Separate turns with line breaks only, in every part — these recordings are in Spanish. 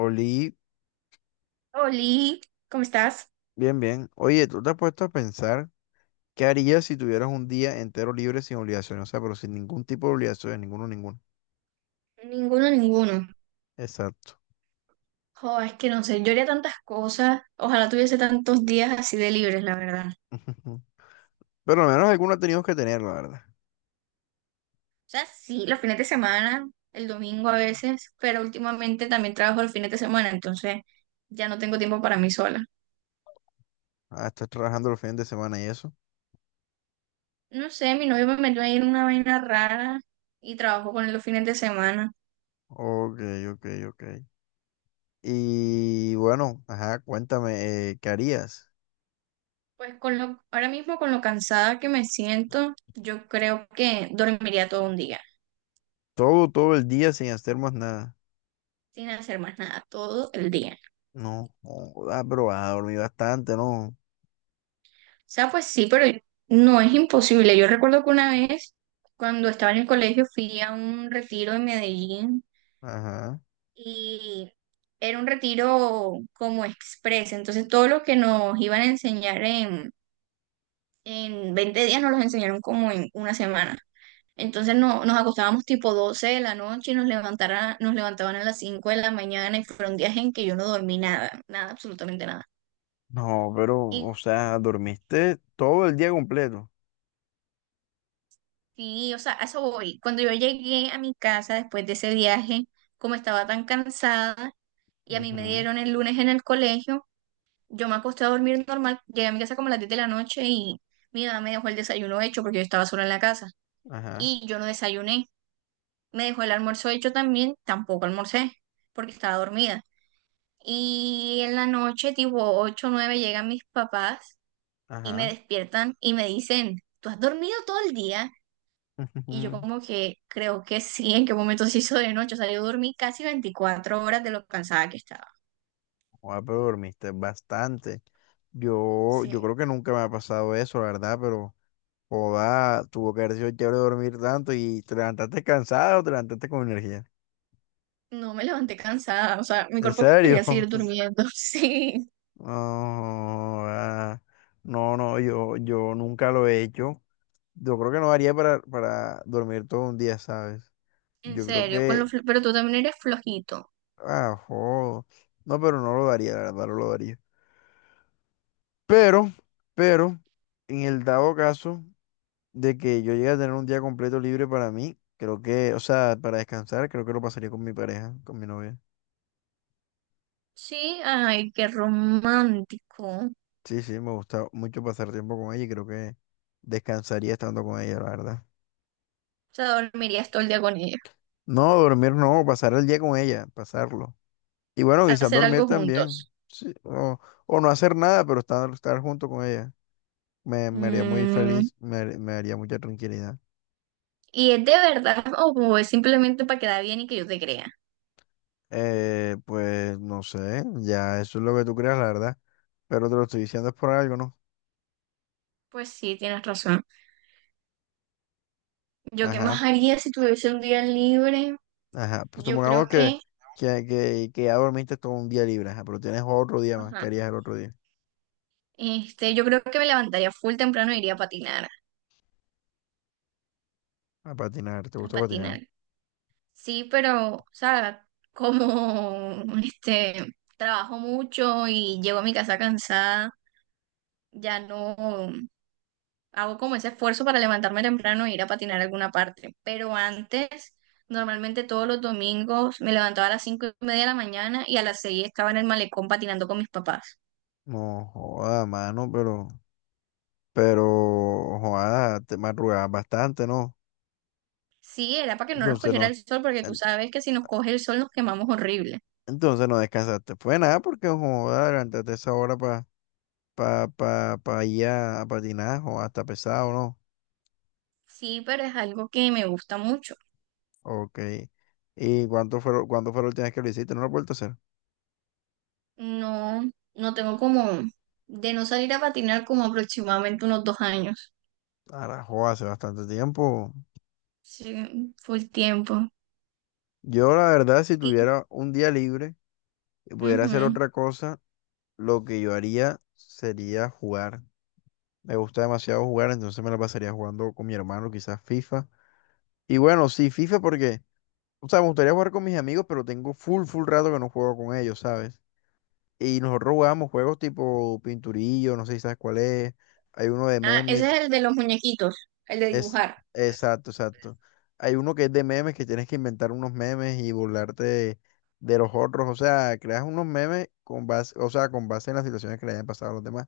Oli,
Oli, ¿cómo estás?
bien. Oye, ¿tú te has puesto a pensar qué harías si tuvieras un día entero libre sin obligaciones? O sea, pero sin ningún tipo de obligaciones, ninguno, ninguno.
Ninguno, ninguno.
Exacto.
Jo, es que no sé, yo haría tantas cosas. Ojalá tuviese tantos días así de libres, la verdad. O
Pero al menos alguna teníamos que tener, la verdad.
sea, sí, los fines de semana, el domingo a veces, pero últimamente también trabajo los fines de semana, entonces ya no tengo tiempo para mí sola.
Ah, estás trabajando los fines de semana y eso.
No sé, mi novio me metió ahí en una vaina rara y trabajo con él los fines de semana.
Ok, ok, ok. Y bueno, ajá, cuéntame, ¿qué harías?
Pues con lo, ahora mismo con lo cansada que me siento, yo creo que dormiría todo un día,
Todo, todo el día sin hacer más nada.
sin hacer más nada, todo el día.
No, joda, pero vas a dormir bastante, ¿no?
O sea, pues sí, pero no es imposible. Yo recuerdo que una vez, cuando estaba en el colegio, fui a un retiro en Medellín
Ajá.
y era un retiro como express. Entonces, todo lo que nos iban a enseñar en 20 días nos los enseñaron como en una semana. Entonces, no, nos acostábamos tipo 12 de la noche y nos levantaban a las 5 de la mañana y fueron días en que yo no dormí nada, nada, absolutamente nada.
No, pero,
Y
o sea, dormiste todo el día completo.
sí, o sea, a eso voy. Cuando yo llegué a mi casa después de ese viaje, como estaba tan cansada y a mí me
Ujú,
dieron el lunes en el colegio, yo me acosté a dormir normal. Llegué a mi casa como a las 10 de la noche y mi mamá me dejó el desayuno hecho porque yo estaba sola en la casa
ajá,
y yo no desayuné. Me dejó el almuerzo hecho también, tampoco almorcé porque estaba dormida. Y en la noche, tipo 8 o 9, llegan mis papás y me
ajá.
despiertan y me dicen, ¿tú has dormido todo el día? Y yo como que creo que sí, en qué momento se hizo de noche. O sea, yo dormí casi 24 horas de lo cansada que estaba.
Joder, pero dormiste bastante. Yo
Sí,
creo que nunca me ha pasado eso, la verdad, pero joda, tuvo que haber sido chévere dormir tanto y te levantaste cansado o te levantaste con energía.
no me levanté cansada. O sea, mi
¿En
cuerpo
serio?
quería seguir durmiendo. Sí,
No, joda. No, no, yo nunca lo he hecho. Yo creo que no haría para dormir todo un día, ¿sabes?
en
Yo creo
serio,
que,
pero tú también eres flojito.
ah, joder. No, pero no lo daría, la verdad, no lo daría. Pero, pero, en el dado caso de que yo llegue a tener un día completo libre para mí, creo que, o sea, para descansar, creo que lo pasaría con mi pareja, con mi novia.
Sí, ay, qué romántico. O
Sí, sí, me gusta mucho pasar tiempo con ella y creo que descansaría estando con ella, la verdad.
sea, dormirías todo el día con ella.
No, dormir no, pasar el día con ella, pasarlo. Y bueno, quizás
Hacer
dormir
algo
también,
juntos.
sí, o no hacer nada, pero estar, estar junto con ella. Me haría muy
Mm,
feliz, me haría mucha tranquilidad.
¿Y es de verdad o es simplemente para quedar bien y que yo te crea?
Pues no sé, ya eso es lo que tú creas, la verdad. Pero te lo estoy diciendo es por algo, ¿no?
Pues sí, tienes razón. ¿Yo qué
Ajá,
más haría si tuviese un día libre?
ajá. Pues
Yo creo
supongamos
que.
que ya dormiste todo un día libre, ajá, pero tienes otro día más. ¿Qué
Ajá.
harías el otro día?
Este, yo creo que me levantaría full temprano e iría a patinar,
A patinar, ¿te
a
gusta patinar?
patinar. Sí, pero, o sea, como este, trabajo mucho y llego a mi casa cansada, ya no hago como ese esfuerzo para levantarme temprano e ir a patinar a alguna parte. Pero antes, normalmente todos los domingos me levantaba a las 5:30 de la mañana y a las 6 estaba en el malecón patinando con mis papás.
No, joda, mano, pero, joda, te madrugabas bastante, ¿no?
Sí, era para que no nos
Entonces
cogiera
no,
el sol, porque tú
en-
sabes que si nos coge el sol nos quemamos horrible.
entonces no descansaste. Fue nada porque, joda, levantaste esa hora para pa, pa, pa pa ir a patinar, o hasta pesado, ¿no?
Sí, pero es algo que me gusta mucho.
Ok. ¿Y cuándo fue la última vez que lo hiciste? ¿No lo has vuelto a hacer?
No, no tengo como de no salir a patinar como aproximadamente unos 2 años.
Carajo, hace bastante tiempo.
Sí, full tiempo.
Yo, la verdad, si
Y,
tuviera un día libre y pudiera hacer
ujú.
otra cosa, lo que yo haría sería jugar. Me gusta demasiado jugar, entonces me la pasaría jugando con mi hermano, quizás FIFA. Y bueno, sí, FIFA porque, o sea, me gustaría jugar con mis amigos, pero tengo full rato que no juego con ellos, ¿sabes? Y nosotros jugábamos juegos tipo Pinturillo, no sé si sabes cuál es. Hay uno de
Ah, ese
memes.
es el de los muñequitos, el de
Es,
dibujar.
exacto, exacto. Hay uno que es de memes, que tienes que inventar unos memes y burlarte de los otros. O sea, creas unos memes con base, o sea, con base en las situaciones que le hayan pasado a los demás.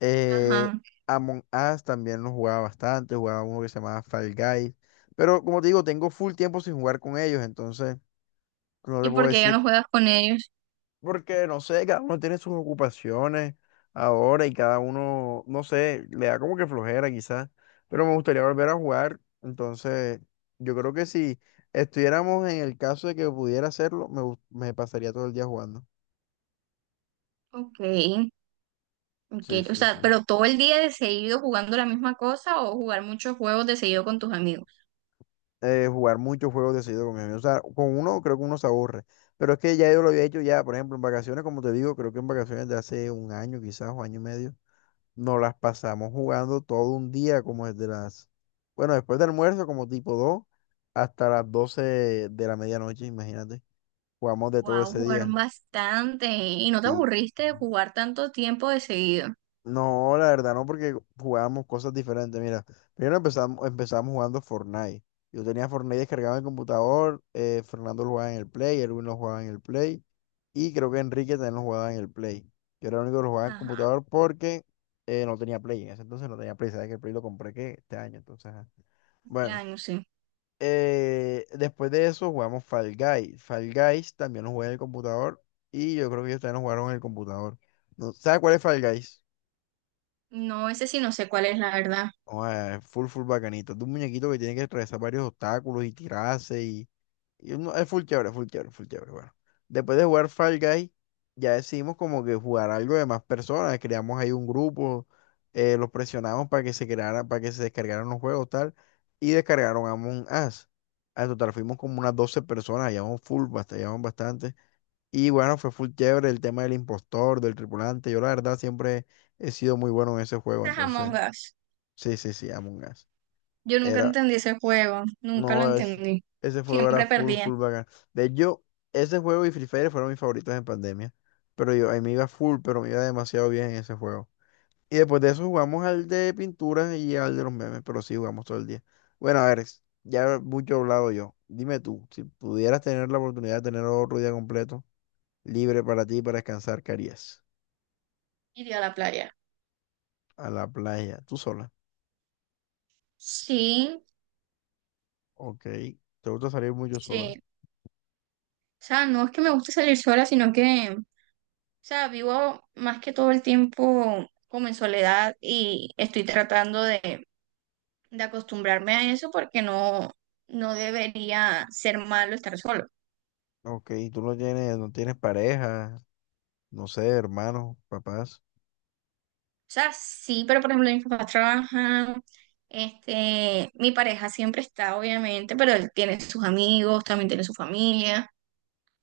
Eh,
Ajá.
Among Us también lo jugaba bastante, jugaba uno que se llamaba Fall Guys. Pero como te digo, tengo full tiempo sin jugar con ellos, entonces no te
¿Y
puedo
por qué ya
decir
no juegas con ellos?
porque, no sé, cada uno tiene sus ocupaciones ahora y cada uno, no sé, le da como que flojera quizás, pero me gustaría volver a jugar. Entonces, yo creo que si estuviéramos en el caso de que pudiera hacerlo, me pasaría todo el día jugando.
Ok, ok.
Sí,
O
sí,
sea,
sí,
pero todo el día de seguido jugando la misma cosa o jugar muchos juegos de seguido con tus amigos.
jugar muchos juegos de seguido con mis amigos. O sea, con uno creo que uno se aburre. Pero es que ya yo lo había hecho ya, por ejemplo, en vacaciones, como te digo, creo que en vacaciones de hace un año quizás o año y medio. Nos las pasamos jugando todo un día, como desde las, bueno, después del almuerzo, como tipo 2 hasta las 12 de la medianoche, imagínate. Jugamos de todo
Wow,
ese
jugaron
día.
bastante. ¿Y no te
Y
aburriste de jugar tanto tiempo de seguido?
no, la verdad, no, porque jugábamos cosas diferentes. Mira, primero empezamos jugando Fortnite. Yo tenía Fortnite descargado en el computador, Fernando lo jugaba en el Play, Erwin lo jugaba en el Play. Y creo que Enrique también lo jugaba en el Play. Yo era el único que lo jugaba en el
Ajá,
computador porque no tenía Play. En ese entonces no tenía Play. Sabes que el Play lo compré que este año. Entonces, ajá.
este
Bueno,
año sí.
después de eso jugamos Fall Guys. Fall Guys también lo jugué en el computador. Y yo creo que ellos también lo jugaron en el computador. No, ¿sabes cuál es Fall Guys?
No, ese sí no sé cuál es la verdad.
Oh, full bacanito. Es de un muñequito que tiene que atravesar varios obstáculos y tirarse. Es full chévere, full chévere, full chévere. Bueno, después de jugar Fall Guy, ya decidimos como que jugar algo de más personas. Creamos ahí un grupo, los presionamos para que se creara para que se descargaran los juegos, tal. Y descargaron Among Us. Al total fuimos como unas 12 personas, llevamos llevamos bastante. Y bueno, fue full chévere el tema del impostor, del tripulante. Yo la verdad siempre he sido muy bueno en ese juego,
Ese es Among
entonces,
Us.
sí, sí, sí, Among Us.
Yo nunca
Era,
entendí ese juego, nunca lo
no, es,
entendí.
ese juego era
Siempre perdía.
full bacán. De hecho, ese juego y Free Fire fueron mis favoritos en pandemia. Pero yo, ahí me iba full, pero me iba demasiado bien en ese juego. Y después de eso jugamos al de pinturas y al de los memes, pero sí jugamos todo el día. Bueno, a ver, ya mucho he hablado yo. Dime tú, si pudieras tener la oportunidad de tener otro día completo, libre para ti, para descansar, ¿qué harías?
Iría a la playa.
A la playa, tú sola.
Sí,
Ok, ¿te gusta salir mucho sola?
sí. O sea, no es que me guste salir sola, sino que, o sea, vivo más que todo el tiempo como en soledad y estoy tratando de acostumbrarme a eso porque no debería ser malo estar sola.
Ok, tú no tienes, no tienes pareja, no sé, hermanos, papás.
O sea, sí, pero por ejemplo, mis papás trabajan, este, mi pareja siempre está, obviamente, pero él tiene sus amigos, también tiene su familia,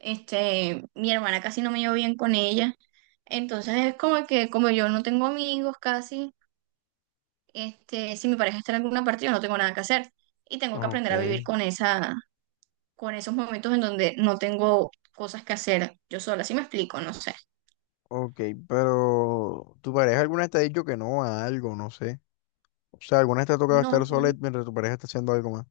este, mi hermana casi no me llevo bien con ella, entonces es como que como yo no tengo amigos casi, este, si mi pareja está en alguna parte, yo no tengo nada que hacer y tengo que
Ok,
aprender a vivir con esa, con esos momentos en donde no tengo cosas que hacer yo sola, ¿si me explico? No sé.
ok, pero tu pareja alguna vez te ha dicho que no a algo, no sé. O sea, alguna vez te ha tocado estar
No,
sola mientras tu pareja está haciendo algo más.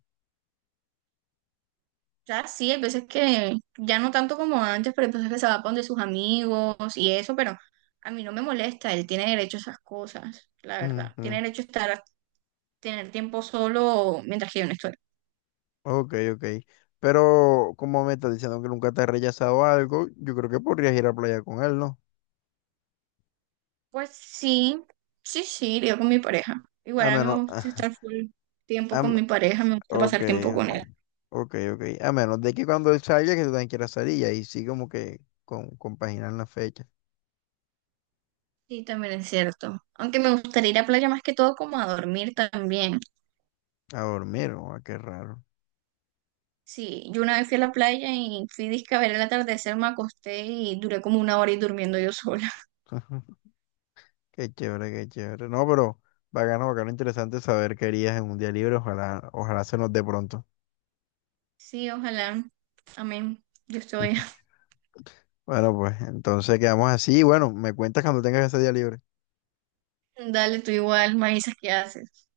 sea, sí, hay veces que ya no tanto como antes, pero hay veces que se va con de sus amigos y eso, pero a mí no me molesta, él tiene derecho a esas cosas, la verdad. Tiene
Ujú,
derecho a estar, a tener tiempo solo mientras que yo no estoy.
ok, ok. Pero como me estás diciendo que nunca te ha rechazado algo, yo creo que podrías ir a playa con él, ¿no?
Pues sí, sí, sí, iría con mi pareja. Igual
A
a mí me
menos,
gusta estar full
a
tiempo con
m-
mi pareja, me gusta
ok,
pasar tiempo
ok,
con él.
ok, ok. A menos de que cuando él salga, que tú también quieras salir y ahí sí como que compaginar la fecha.
Sí, también es cierto. Aunque me gustaría ir a playa más que todo como a dormir también.
A dormir, o a qué raro.
Sí, yo una vez fui a la playa y fui disque a ver el atardecer, me acosté y duré como una hora y durmiendo yo sola.
Qué chévere, qué chévere. No, pero bacano, bacano, interesante saber qué harías en un día libre. Ojalá, ojalá se nos dé pronto.
Sí, ojalá. Amén. Yo estoy.
Bueno, pues entonces quedamos así. Bueno, me cuentas cuando tengas ese día libre.
Dale, tú igual, me avisas qué haces.